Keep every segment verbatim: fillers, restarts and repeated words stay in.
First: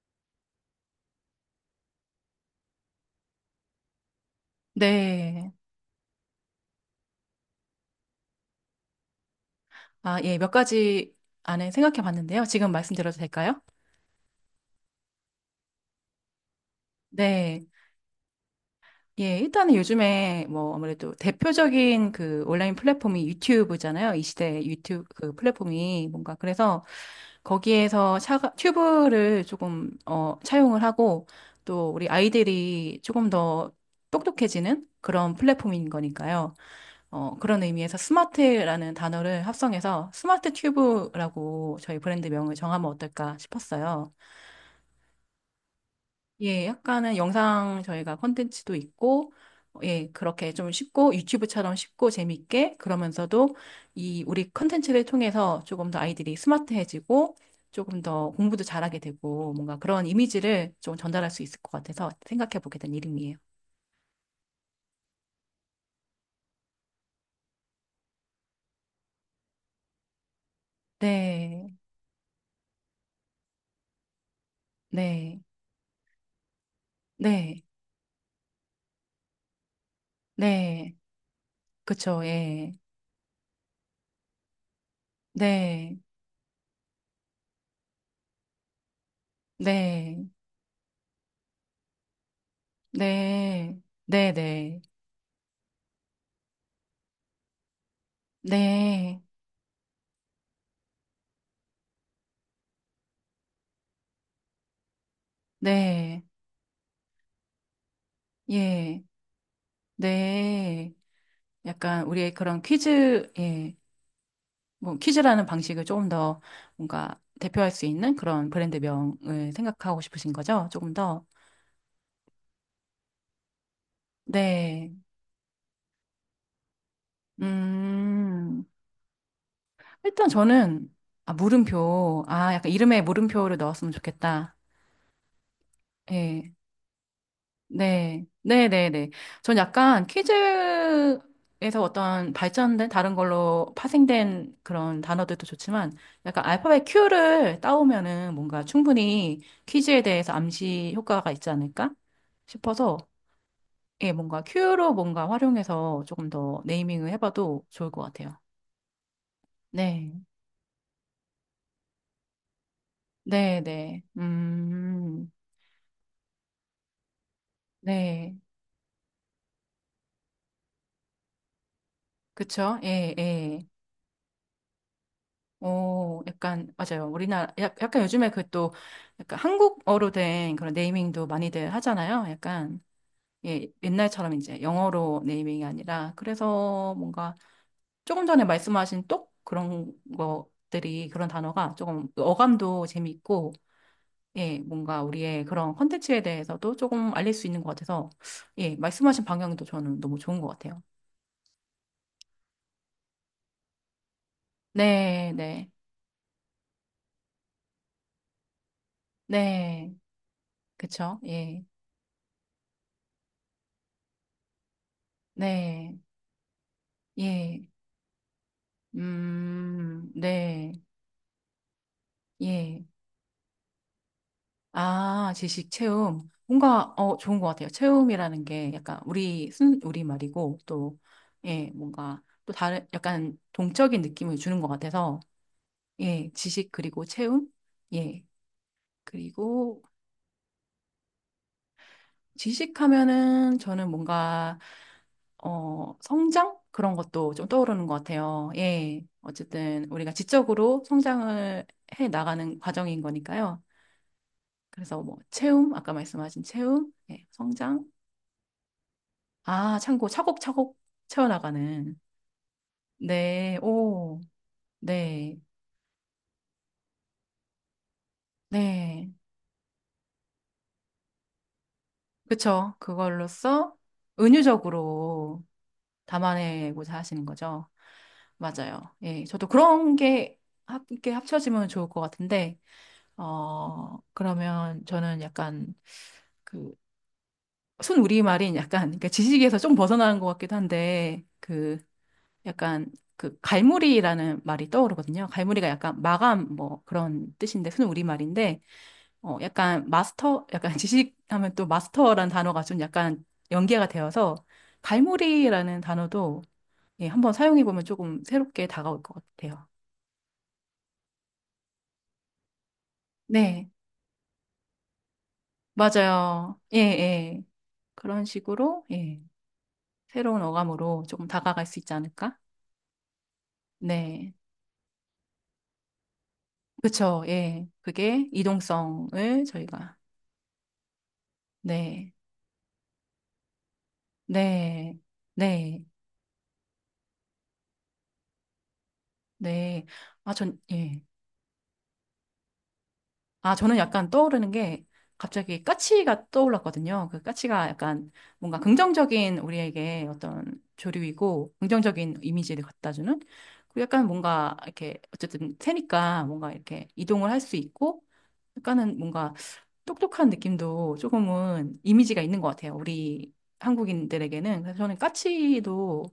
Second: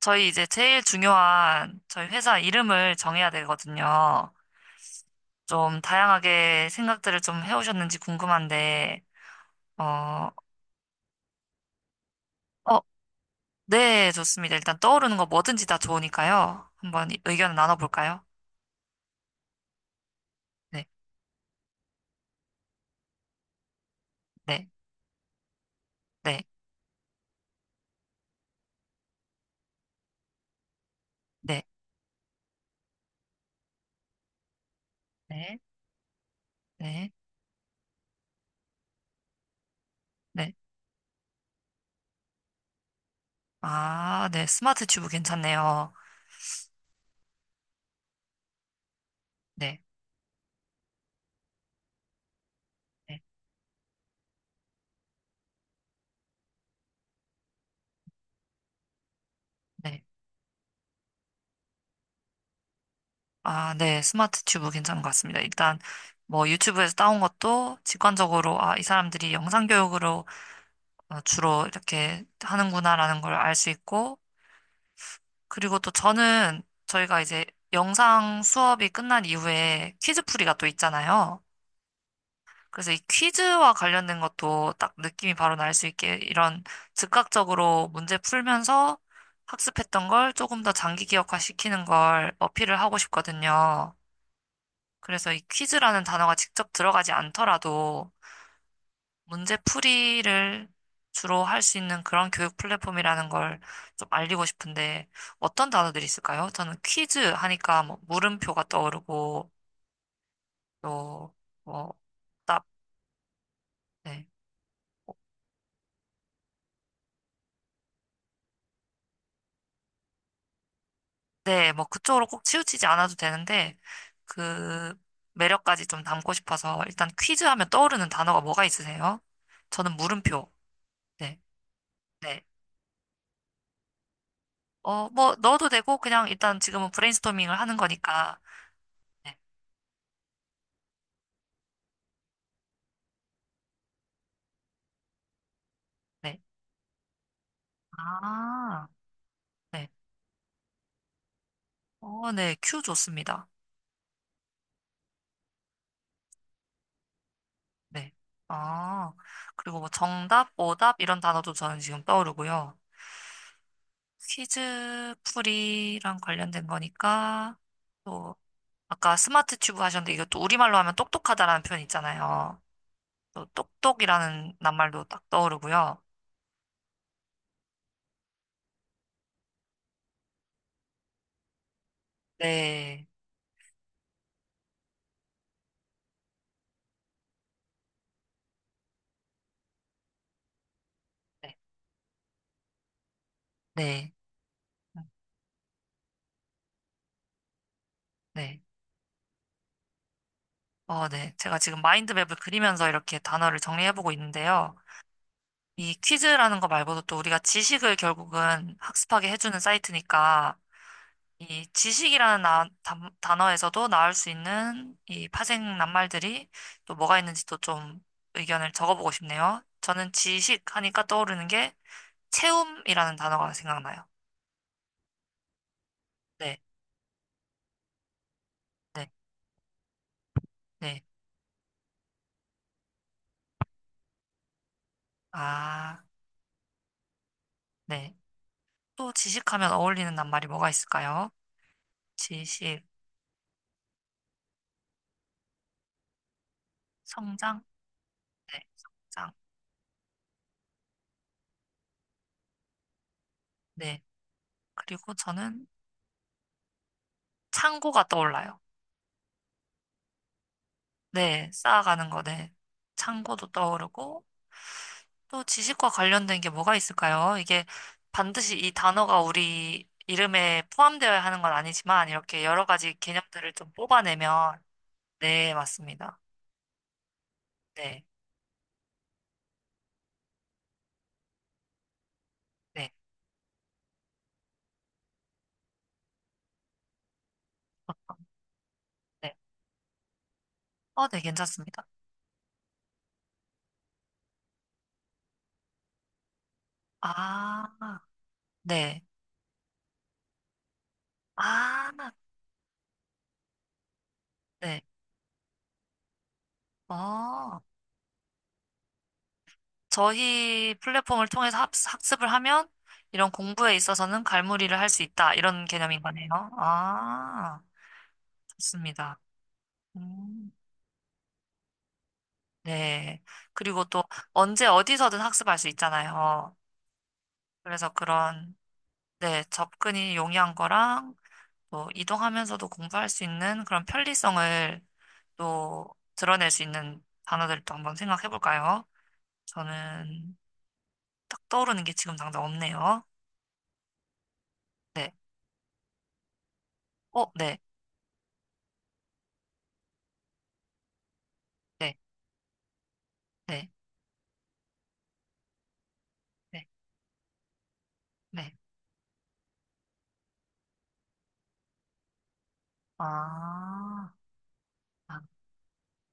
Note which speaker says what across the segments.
Speaker 1: 저희 이제 제일 중요한 저희 회사 이름을 정해야 되거든요.
Speaker 2: 네.
Speaker 1: 좀 다양하게 생각들을 좀 해오셨는지 궁금한데,
Speaker 2: 아,
Speaker 1: 어,
Speaker 2: 예, 몇 가지 안에 생각해 봤는데요. 지금
Speaker 1: 어,
Speaker 2: 말씀드려도 될까요?
Speaker 1: 네, 좋습니다. 일단 떠오르는 거 뭐든지 다 좋으니까요. 한번 이- 의견을
Speaker 2: 네.
Speaker 1: 나눠볼까요?
Speaker 2: 예, 일단은 요즘에 뭐
Speaker 1: 네,
Speaker 2: 아무래도 대표적인 그 온라인 플랫폼이 유튜브잖아요. 이 시대
Speaker 1: 네,
Speaker 2: 유튜브 그 플랫폼이 뭔가
Speaker 1: 네,
Speaker 2: 그래서 거기에서 샤가, 튜브를 조금 어, 차용을 하고
Speaker 1: 네,
Speaker 2: 또 우리 아이들이 조금 더 똑똑해지는 그런
Speaker 1: 네,
Speaker 2: 플랫폼인 거니까요.
Speaker 1: 네,
Speaker 2: 어, 그런 의미에서 스마트라는 단어를 합성해서 스마트
Speaker 1: 네.
Speaker 2: 튜브라고 저희 브랜드 명을 정하면 어떨까 싶었어요.
Speaker 1: 아, 네, 스마트 튜브 괜찮네요.
Speaker 2: 예, 약간은 영상 저희가 컨텐츠도 있고,
Speaker 1: 네,
Speaker 2: 예, 그렇게 좀 쉽고 유튜브처럼 쉽고 재밌게
Speaker 1: 네,
Speaker 2: 그러면서도 이 우리 컨텐츠를 통해서 조금 더 아이들이 스마트해지고 조금 더 공부도 잘하게 되고 뭔가
Speaker 1: 네.
Speaker 2: 그런 이미지를 좀 전달할 수 있을 것 같아서 생각해 보게 된 이름이에요.
Speaker 1: 아, 네, 스마트 튜브 괜찮은 것 같습니다. 일단 뭐 유튜브에서 따온 것도 직관적으로, 아, 이 사람들이 영상 교육으로 어, 주로
Speaker 2: 네,
Speaker 1: 이렇게 하는구나라는 걸 알 수 있고,
Speaker 2: 네,
Speaker 1: 그리고 또 저는 저희가 이제
Speaker 2: 네,
Speaker 1: 영상 수업이 끝난 이후에 퀴즈풀이가 또
Speaker 2: 네,
Speaker 1: 있잖아요.
Speaker 2: 그쵸, 예,
Speaker 1: 그래서 이 퀴즈와 관련된 것도 딱 느낌이 바로 날 수
Speaker 2: 네.
Speaker 1: 있게 이런 즉각적으로 문제 풀면서 학습했던
Speaker 2: 네,
Speaker 1: 걸 조금 더 장기 기억화 시키는 걸 어필을 하고
Speaker 2: 네,
Speaker 1: 싶거든요.
Speaker 2: 네 네,
Speaker 1: 그래서 이 퀴즈라는 단어가 직접 들어가지 않더라도
Speaker 2: 네, 네,
Speaker 1: 문제풀이를 주로 할 수 있는 그런 교육 플랫폼이라는 걸 좀 알리고 싶은데 어떤 단어들이
Speaker 2: 네,
Speaker 1: 있을까요? 저는 퀴즈 하니까 뭐 물음표가
Speaker 2: 예,
Speaker 1: 떠오르고
Speaker 2: 네.
Speaker 1: 또뭐
Speaker 2: 약간 우리의 그런
Speaker 1: 답,
Speaker 2: 퀴즈, 예,
Speaker 1: 네.
Speaker 2: 뭐 퀴즈라는 방식을 조금 더 뭔가 대표할 수 있는 그런 브랜드명을 생각하고 싶으신 거죠? 조금 더.
Speaker 1: 네, 뭐 그쪽으로 꼭 치우치지 않아도 되는데 그
Speaker 2: 네,
Speaker 1: 매력까지 좀 담고 싶어서 일단 퀴즈 하면 떠오르는 단어가 뭐가
Speaker 2: 음,
Speaker 1: 있으세요? 저는
Speaker 2: 일단
Speaker 1: 물음표.
Speaker 2: 저는, 아,
Speaker 1: 네.
Speaker 2: 물음표,
Speaker 1: 네.
Speaker 2: 아, 약간 이름에 물음표를 넣었으면 좋겠다.
Speaker 1: 어, 뭐 넣어도 되고 그냥
Speaker 2: 예.
Speaker 1: 일단 지금은 브레인스토밍을 하는
Speaker 2: 네,
Speaker 1: 거니까.
Speaker 2: 네, 네, 네.
Speaker 1: 네.
Speaker 2: 전 약간 퀴즈에서 어떤 발전된 다른 걸로 파생된 그런 단어들도 좋지만
Speaker 1: 네.
Speaker 2: 약간 알파벳 Q를 따오면은 뭔가
Speaker 1: 아.
Speaker 2: 충분히
Speaker 1: 네.
Speaker 2: 퀴즈에 대해서 암시 효과가 있지 않을까
Speaker 1: 어, 네, 큐
Speaker 2: 싶어서
Speaker 1: 좋습니다.
Speaker 2: 예, 뭔가 Q로 뭔가 활용해서 조금 더 네이밍을 해봐도 좋을 것
Speaker 1: 네.
Speaker 2: 같아요.
Speaker 1: 아, 그리고 뭐
Speaker 2: 네,
Speaker 1: 정답, 오답 이런 단어도 저는 지금 떠오르고요.
Speaker 2: 네, 네.
Speaker 1: 퀴즈
Speaker 2: 음,
Speaker 1: 풀이랑 관련된 거니까 또
Speaker 2: 네.
Speaker 1: 아까 스마트 튜브 하셨는데 이것도 우리말로 하면 똑똑하다라는 표현 있잖아요.
Speaker 2: 그쵸? 예,
Speaker 1: 또
Speaker 2: 예.
Speaker 1: 똑똑이라는 낱말도 딱 떠오르고요.
Speaker 2: 오, 약간, 맞아요. 우리나라, 약- 약간 요즘에 그 또, 약간 한국어로 된 그런 네이밍도 많이들 하잖아요. 약간,
Speaker 1: 네.
Speaker 2: 예, 옛날처럼 이제 영어로 네이밍이 아니라, 그래서 뭔가 조금 전에 말씀하신 똑 그런 것들이, 그런
Speaker 1: 네.
Speaker 2: 단어가 조금 어감도 재밌고,
Speaker 1: 네.
Speaker 2: 예,
Speaker 1: 음,
Speaker 2: 뭔가 우리의 그런 컨텐츠에 대해서도 조금 알릴 수 있는 것 같아서,
Speaker 1: 네.
Speaker 2: 예, 말씀하신 방향도 저는 너무 좋은 것 같아요.
Speaker 1: 어, 네. 제가 지금 마인드맵을 그리면서 이렇게 단어를 정리해보고 있는데요.
Speaker 2: 네, 네,
Speaker 1: 이 퀴즈라는 거 말고도 또 우리가 지식을 결국은 학습하게 해주는
Speaker 2: 네,
Speaker 1: 사이트니까
Speaker 2: 그쵸, 예,
Speaker 1: 이 지식이라는 나- 단- 단어에서도 나올 수 있는 이 파생
Speaker 2: 네,
Speaker 1: 낱말들이 또 뭐가 있는지 또
Speaker 2: 예.
Speaker 1: 좀 의견을 적어보고 싶네요.
Speaker 2: 음,
Speaker 1: 저는 지식
Speaker 2: 네,
Speaker 1: 하니까 떠오르는 게
Speaker 2: 예.
Speaker 1: 체움이라는 단어가 생각나요.
Speaker 2: 아, 지식 체험.
Speaker 1: 네,
Speaker 2: 뭔가, 어, 좋은 것 같아요. 체험이라는 게 약간
Speaker 1: 네,
Speaker 2: 우리, 순, 우리 말이고, 또,
Speaker 1: 네.
Speaker 2: 예, 뭔가, 또 다른, 약간 동적인 느낌을 주는 것 같아서,
Speaker 1: 아,
Speaker 2: 예, 지식 그리고 체험?
Speaker 1: 네.
Speaker 2: 예.
Speaker 1: 또 지식하면
Speaker 2: 그리고
Speaker 1: 어울리는 낱말이 뭐가 있을까요? 지식,
Speaker 2: 지식하면은 저는 뭔가, 어, 성장? 그런 것도 좀
Speaker 1: 성장,
Speaker 2: 떠오르는 것 같아요.
Speaker 1: 네,
Speaker 2: 예.
Speaker 1: 성장,
Speaker 2: 어쨌든 우리가 지적으로 성장을 해 나가는 과정인 거니까요.
Speaker 1: 네.
Speaker 2: 그래서
Speaker 1: 그리고
Speaker 2: 뭐
Speaker 1: 저는
Speaker 2: 채움, 아까 말씀하신 채움, 예, 성장.
Speaker 1: 창고가 떠올라요.
Speaker 2: 아, 참고 차곡차곡
Speaker 1: 네,
Speaker 2: 채워나가는.
Speaker 1: 쌓아가는 거, 네. 창고도
Speaker 2: 네, 오,
Speaker 1: 떠오르고,
Speaker 2: 네,
Speaker 1: 또 지식과 관련된 게 뭐가 있을까요? 이게 반드시 이
Speaker 2: 네.
Speaker 1: 단어가 우리 이름에 포함되어야 하는 건 아니지만 이렇게 여러
Speaker 2: 그쵸.
Speaker 1: 가지 개념들을 좀
Speaker 2: 그걸로써
Speaker 1: 뽑아내면
Speaker 2: 은유적으로
Speaker 1: 네, 맞습니다.
Speaker 2: 담아내고자 하시는 거죠.
Speaker 1: 네,
Speaker 2: 맞아요. 예, 저도 그런 게 합, 이렇게 합쳐지면 좋을 것 같은데,
Speaker 1: 네,
Speaker 2: 어, 그러면 저는 약간 그,
Speaker 1: 어,
Speaker 2: 순우리말인 약간, 그러니까
Speaker 1: 네,
Speaker 2: 지식에서 좀 벗어나는 것 같기도
Speaker 1: 어, 네,
Speaker 2: 한데, 그,
Speaker 1: 괜찮습니다.
Speaker 2: 약간 그 갈무리라는 말이 떠오르거든요. 갈무리가 약간 마감 뭐 그런
Speaker 1: 아,
Speaker 2: 뜻인데 순 우리말인데
Speaker 1: 네,
Speaker 2: 어 약간 마스터 약간 지식하면 또
Speaker 1: 아,
Speaker 2: 마스터라는 단어가 좀 약간 연계가 되어서
Speaker 1: 네,
Speaker 2: 갈무리라는 단어도 예, 한번
Speaker 1: 어,
Speaker 2: 사용해 보면 조금 새롭게 다가올 것 같아요.
Speaker 1: 저희 플랫폼을 통해서 학- 학습을 하면 이런
Speaker 2: 네,
Speaker 1: 공부에 있어서는 갈무리를 할 수 있다 이런 개념인 거네요.
Speaker 2: 맞아요. 예, 예.
Speaker 1: 아,
Speaker 2: 그런 식으로
Speaker 1: 좋습니다.
Speaker 2: 예. 새로운
Speaker 1: 음.
Speaker 2: 어감으로 조금 다가갈 수 있지 않을까?
Speaker 1: 네. 그리고 또
Speaker 2: 네.
Speaker 1: 언제 어디서든 학습할 수 있잖아요.
Speaker 2: 그쵸. 예.
Speaker 1: 그래서
Speaker 2: 그게
Speaker 1: 그런, 네,
Speaker 2: 이동성을 저희가
Speaker 1: 접근이 용이한 거랑 또
Speaker 2: 네.
Speaker 1: 이동하면서도 공부할 수 있는 그런 편리성을
Speaker 2: 네, 네,
Speaker 1: 또 드러낼 수 있는 단어들도 한번 생각해 볼까요?
Speaker 2: 네. 아,
Speaker 1: 저는
Speaker 2: 전, 예.
Speaker 1: 딱 떠오르는 게 지금 당장 없네요.
Speaker 2: 아, 저는 약간 떠오르는 게
Speaker 1: 네.
Speaker 2: 갑자기 까치가 떠올랐거든요. 그
Speaker 1: 어, 네.
Speaker 2: 까치가 약간 뭔가 긍정적인 우리에게 어떤 조류이고
Speaker 1: 네.
Speaker 2: 긍정적인 이미지를 갖다주는
Speaker 1: 네.
Speaker 2: 그리고 약간 뭔가 이렇게 어쨌든 새니까 뭔가
Speaker 1: 네.
Speaker 2: 이렇게 이동을 할 수 있고
Speaker 1: 네.
Speaker 2: 약간은 뭔가 똑똑한 느낌도 조금은 이미지가 있는 것 같아요. 우리
Speaker 1: 아.
Speaker 2: 한국인들에게는. 그래서 저는
Speaker 1: 아,
Speaker 2: 까치도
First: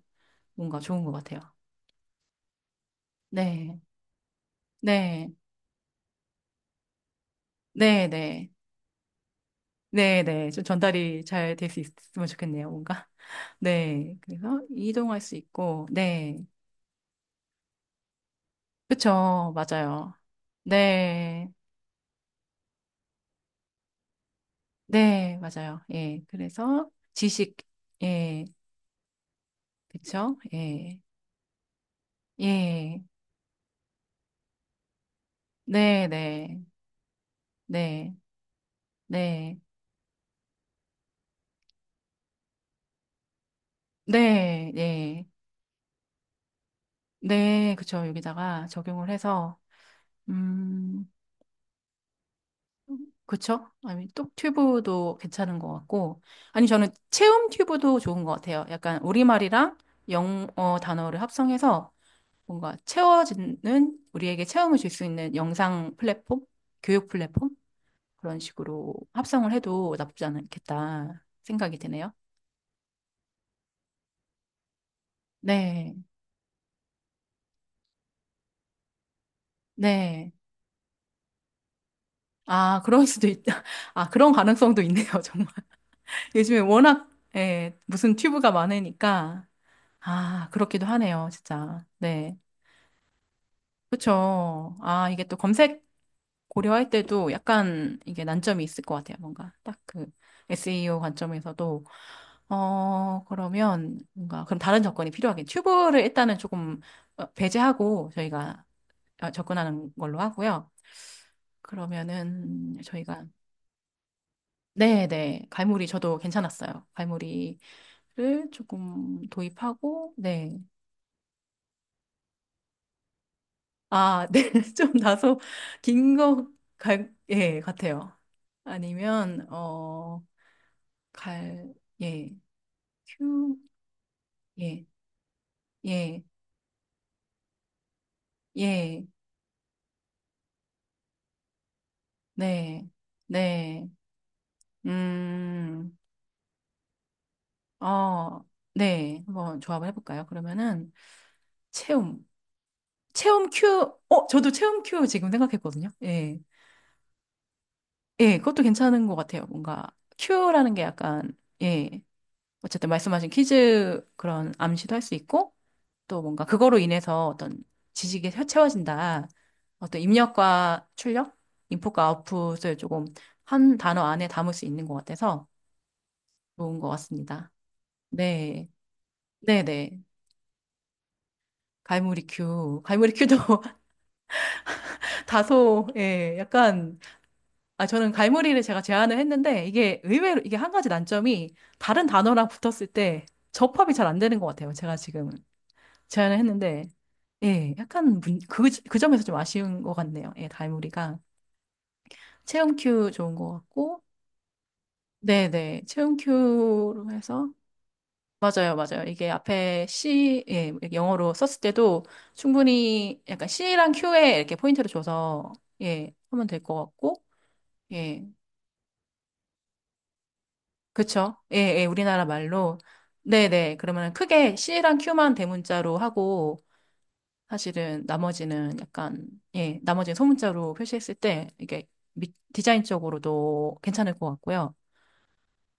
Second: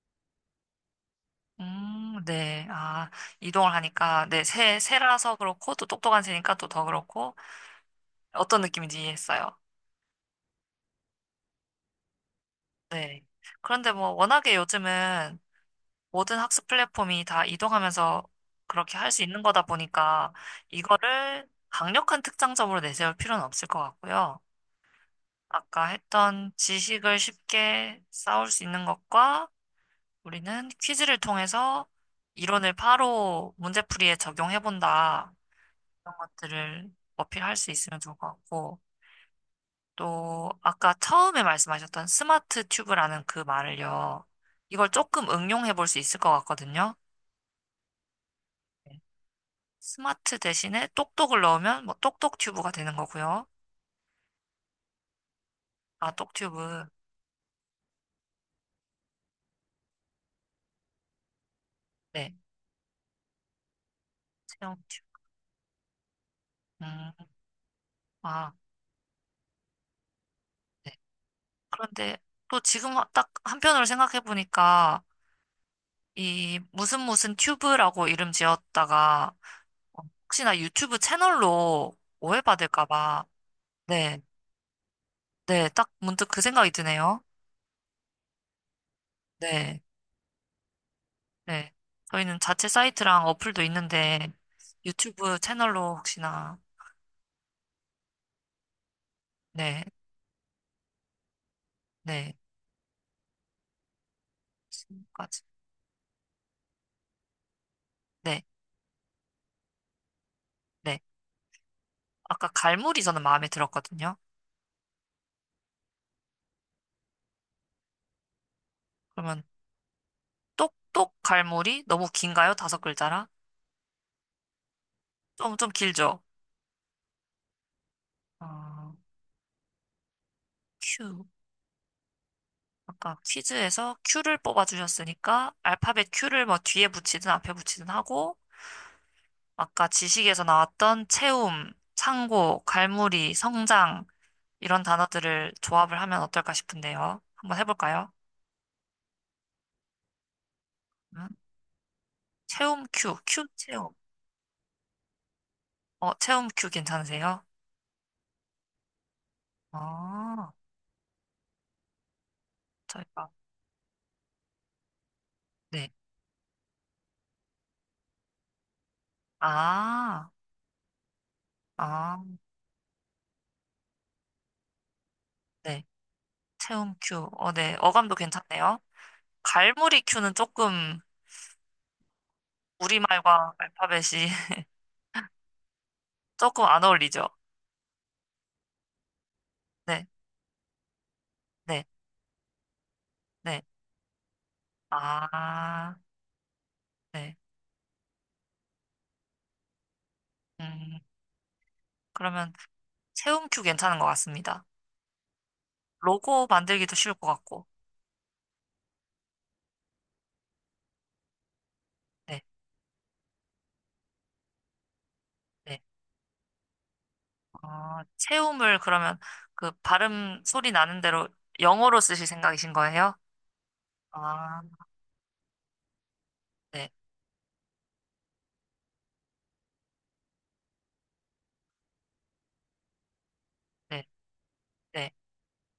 Speaker 2: 뭔가 좋은 것 같아요.
Speaker 1: 음, 네. 아, 이동을
Speaker 2: 네,
Speaker 1: 하니까, 네, 새,
Speaker 2: 네.
Speaker 1: 새라서 그렇고, 또 똑똑한 새니까 또 더 그렇고,
Speaker 2: 네네.
Speaker 1: 어떤 느낌인지 이해했어요.
Speaker 2: 네네. 좀 전달이 잘 될 수 있으면 좋겠네요, 뭔가.
Speaker 1: 네. 그런데 뭐
Speaker 2: 네.
Speaker 1: 워낙에
Speaker 2: 그래서 이동할 수
Speaker 1: 요즘은
Speaker 2: 있고, 네.
Speaker 1: 모든 학습 플랫폼이 다 이동하면서 그렇게 할 수 있는
Speaker 2: 그쵸.
Speaker 1: 거다
Speaker 2: 맞아요.
Speaker 1: 보니까 이거를
Speaker 2: 네.
Speaker 1: 강력한 특장점으로 내세울 필요는 없을 것 같고요.
Speaker 2: 네. 맞아요.
Speaker 1: 아까
Speaker 2: 예.
Speaker 1: 했던
Speaker 2: 그래서
Speaker 1: 지식을
Speaker 2: 지식,
Speaker 1: 쉽게
Speaker 2: 예.
Speaker 1: 쌓을 수 있는 것과
Speaker 2: 그쵸.
Speaker 1: 우리는
Speaker 2: 예.
Speaker 1: 퀴즈를 통해서 이론을
Speaker 2: 예.
Speaker 1: 바로 문제풀이에 적용해 본다.
Speaker 2: 네네. 네.
Speaker 1: 것들을 어필할 수 있으면 좋을 것 같고.
Speaker 2: 네.
Speaker 1: 또 아까 처음에 말씀하셨던 스마트 튜브라는 그 말을요.
Speaker 2: 네.
Speaker 1: 이걸
Speaker 2: 예.
Speaker 1: 조금 응용해 볼 수 있을 것 같거든요.
Speaker 2: 네. 그쵸. 여기다가
Speaker 1: 네.
Speaker 2: 적용을 해서,
Speaker 1: 스마트 대신에
Speaker 2: 음,
Speaker 1: 똑똑을 넣으면 뭐 똑똑 튜브가 되는 거고요.
Speaker 2: 그쵸? 아니, 똑 튜브도 괜찮은 것
Speaker 1: 아,
Speaker 2: 같고.
Speaker 1: 똑
Speaker 2: 아니,
Speaker 1: 튜브.
Speaker 2: 저는 체험 튜브도 좋은 것 같아요. 약간 우리말이랑 영어 단어를 합성해서
Speaker 1: 네.
Speaker 2: 뭔가 채워지는, 우리에게
Speaker 1: 체형
Speaker 2: 체험을 줄 수
Speaker 1: 튜브.
Speaker 2: 있는 영상 플랫폼? 교육
Speaker 1: 음,
Speaker 2: 플랫폼? 그런
Speaker 1: 아,
Speaker 2: 식으로 합성을 해도 나쁘지
Speaker 1: 네.
Speaker 2: 않겠다 생각이 드네요.
Speaker 1: 그런데 또 지금 딱 한편으로 생각해 보니까
Speaker 2: 네,
Speaker 1: 이 무슨 무슨 튜브라고 이름 지었다가 어,
Speaker 2: 네.
Speaker 1: 혹시나 유튜브 채널로
Speaker 2: 아,
Speaker 1: 오해받을까
Speaker 2: 그럴
Speaker 1: 봐.
Speaker 2: 수도 있다. 아,
Speaker 1: 네.
Speaker 2: 그런 가능성도 있네요, 정말.
Speaker 1: 네. 딱 문득 그
Speaker 2: 요즘에
Speaker 1: 생각이
Speaker 2: 워낙,
Speaker 1: 드네요.
Speaker 2: 예, 무슨 튜브가 많으니까.
Speaker 1: 네.
Speaker 2: 아, 그렇기도 하네요,
Speaker 1: 네.
Speaker 2: 진짜. 네.
Speaker 1: 저희는 자체 사이트랑 어플도 있는데
Speaker 2: 그쵸. 아, 이게 또
Speaker 1: 유튜브
Speaker 2: 검색
Speaker 1: 채널로 혹시나
Speaker 2: 고려할 때도 약간 이게 난점이 있을 것 같아요. 뭔가 딱
Speaker 1: 네,
Speaker 2: 그 에스 이 오 관점에서도.
Speaker 1: 네.
Speaker 2: 어, 그러면 뭔가, 그럼 다른 접근이
Speaker 1: 지금까지.
Speaker 2: 필요하긴. 튜브를 일단은 조금 어, 배제하고
Speaker 1: 네,
Speaker 2: 저희가 어, 접근하는 걸로 하고요.
Speaker 1: 네. 아까
Speaker 2: 그러면은
Speaker 1: 갈무리 저는
Speaker 2: 저희가,
Speaker 1: 마음에 들었거든요.
Speaker 2: 네네. 갈무리 저도 괜찮았어요. 갈무리를 조금
Speaker 1: 그러면
Speaker 2: 도입하고, 네.
Speaker 1: 똑똑 갈무리 너무 긴가요? 다섯 글자라?
Speaker 2: 아, 네. 좀 다소
Speaker 1: 좀, 좀
Speaker 2: 긴
Speaker 1: 길죠?
Speaker 2: 거, 갈, 예, 같아요.
Speaker 1: 어,
Speaker 2: 아니면 어,
Speaker 1: 큐.
Speaker 2: 갈, 예,
Speaker 1: 아까
Speaker 2: 큐,
Speaker 1: 퀴즈에서 Q를
Speaker 2: 예,
Speaker 1: 뽑아주셨으니까 알파벳
Speaker 2: 예,
Speaker 1: Q를 뭐 뒤에 붙이든 앞에 붙이든 하고
Speaker 2: 예,
Speaker 1: 아까 지식에서 나왔던 채움, 창고,
Speaker 2: 네,
Speaker 1: 갈무리,
Speaker 2: 네,
Speaker 1: 성장 이런 단어들을
Speaker 2: 음,
Speaker 1: 조합을 하면 어떨까 싶은데요. 한번 해볼까요?
Speaker 2: 어, 네, 한번 조합을 해볼까요? 그러면은
Speaker 1: 음,
Speaker 2: 체험,
Speaker 1: 체험 큐, 큐
Speaker 2: 체험 큐,
Speaker 1: 체험.
Speaker 2: 어, 저도 체험 큐 지금 생각했거든요.
Speaker 1: 어,
Speaker 2: 예,
Speaker 1: 체험 큐 괜찮으세요?
Speaker 2: 예, 그것도 괜찮은 것 같아요. 뭔가
Speaker 1: 아,
Speaker 2: 큐라는 게 약간, 예, 어쨌든 말씀하신
Speaker 1: 저희가,
Speaker 2: 퀴즈 그런 암시도 할 수 있고,
Speaker 1: 네.
Speaker 2: 또 뭔가 그거로 인해서 어떤 지식이 채워진다. 어떤
Speaker 1: 아,
Speaker 2: 입력과 출력, 인풋과
Speaker 1: 아,
Speaker 2: 아웃풋을 조금 한 단어 안에 담을 수 있는 것 같아서
Speaker 1: 네.
Speaker 2: 좋은 것
Speaker 1: 체험 큐.
Speaker 2: 같습니다.
Speaker 1: 어, 네. 어감도
Speaker 2: 네.
Speaker 1: 괜찮네요. 갈무리
Speaker 2: 네네.
Speaker 1: 큐는 조금
Speaker 2: 갈무리 큐. 갈무리 큐도
Speaker 1: 우리말과 알파벳이
Speaker 2: 다소, 예,
Speaker 1: 조금 안
Speaker 2: 약간,
Speaker 1: 어울리죠?
Speaker 2: 아, 저는 갈무리를 제가 제안을 했는데, 이게
Speaker 1: 네,
Speaker 2: 의외로, 이게 한 가지 난점이
Speaker 1: 네,
Speaker 2: 다른 단어랑 붙었을 때
Speaker 1: 네.
Speaker 2: 접합이 잘 안 되는 것 같아요. 제가 지금.
Speaker 1: 아,
Speaker 2: 제안을 했는데,
Speaker 1: 네.
Speaker 2: 예, 약간 문- 그, 그 점에서 좀 아쉬운 것 같네요. 예,
Speaker 1: 음,
Speaker 2: 달무리가.
Speaker 1: 그러면
Speaker 2: 체험 큐 좋은
Speaker 1: 체험
Speaker 2: 것
Speaker 1: 큐 괜찮은
Speaker 2: 같고,
Speaker 1: 것 같습니다.
Speaker 2: 네네, 체험
Speaker 1: 로고 만들기도
Speaker 2: 큐로
Speaker 1: 쉬울 것
Speaker 2: 해서,
Speaker 1: 같고.
Speaker 2: 맞아요, 맞아요. 이게 앞에 C, 예, 영어로 썼을 때도
Speaker 1: 네.
Speaker 2: 충분히 약간 C랑 Q에 이렇게 포인트를 줘서,
Speaker 1: 네.
Speaker 2: 예, 하면 될 것 같고,
Speaker 1: 아,
Speaker 2: 예,
Speaker 1: 채움을 그러면 그 발음 소리 나는 대로
Speaker 2: 그쵸? 예, 예,
Speaker 1: 영어로
Speaker 2: 우리나라
Speaker 1: 쓰실 생각이신
Speaker 2: 말로.
Speaker 1: 거예요?
Speaker 2: 네네, 그러면 크게
Speaker 1: 아,
Speaker 2: C랑 Q만 대문자로 하고,
Speaker 1: 네,
Speaker 2: 사실은 나머지는 약간, 예, 나머지는 소문자로 표시했을 때 이게 미- 디자인적으로도
Speaker 1: 네,
Speaker 2: 괜찮을 것 같고요.
Speaker 1: 네,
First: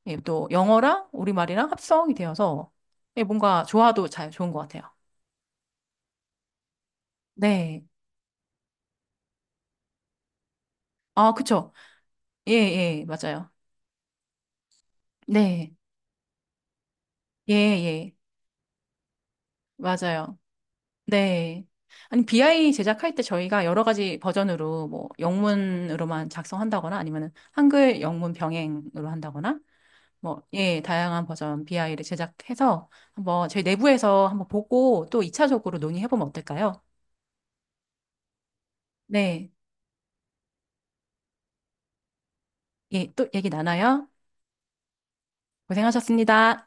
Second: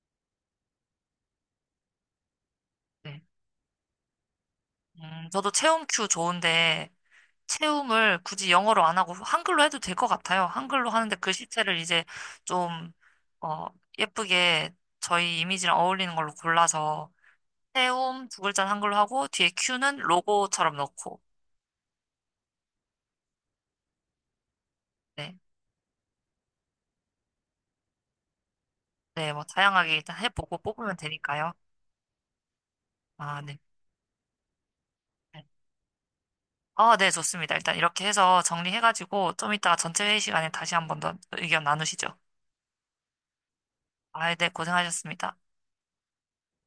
Speaker 2: 예, 또 영어랑 우리말이랑 합성이 되어서
Speaker 1: 네.
Speaker 2: 예, 뭔가 조화도 잘 좋은 것 같아요.
Speaker 1: 음, 저도 채움 큐 좋은데
Speaker 2: 네.
Speaker 1: 채움을 굳이 영어로 안 하고 한글로 해도 될 것 같아요. 한글로 하는데
Speaker 2: 아, 그쵸.
Speaker 1: 글씨체를 이제
Speaker 2: 예,
Speaker 1: 좀
Speaker 2: 예, 맞아요.
Speaker 1: 어, 예쁘게 저희
Speaker 2: 네.
Speaker 1: 이미지랑 어울리는 걸로 골라서
Speaker 2: 예, 예,
Speaker 1: 채움 두 글자는 한글로 하고 뒤에 큐는
Speaker 2: 맞아요.
Speaker 1: 로고처럼 넣고
Speaker 2: 네. 아니, 비 아이 제작할 때 저희가 여러 가지 버전으로 뭐
Speaker 1: 네,
Speaker 2: 영문으로만 작성한다거나 아니면은 한글 영문 병행으로
Speaker 1: 네, 뭐
Speaker 2: 한다거나
Speaker 1: 다양하게 일단
Speaker 2: 뭐,
Speaker 1: 해보고
Speaker 2: 예,
Speaker 1: 뽑으면
Speaker 2: 다양한
Speaker 1: 되니까요.
Speaker 2: 버전 비 아이를 제작해서
Speaker 1: 아,
Speaker 2: 한번
Speaker 1: 네. 네.
Speaker 2: 저희 내부에서 한번 보고 또 이 차적으로 논의해보면 어떨까요?
Speaker 1: 아, 네, 좋습니다. 일단 이렇게 해서 정리해가지고
Speaker 2: 네.
Speaker 1: 좀 이따가 전체 회의 시간에 다시 한 번 더 의견 나누시죠.
Speaker 2: 예, 또 얘기 나눠요.
Speaker 1: 아, 네, 고생하셨습니다.
Speaker 2: 고생하셨습니다.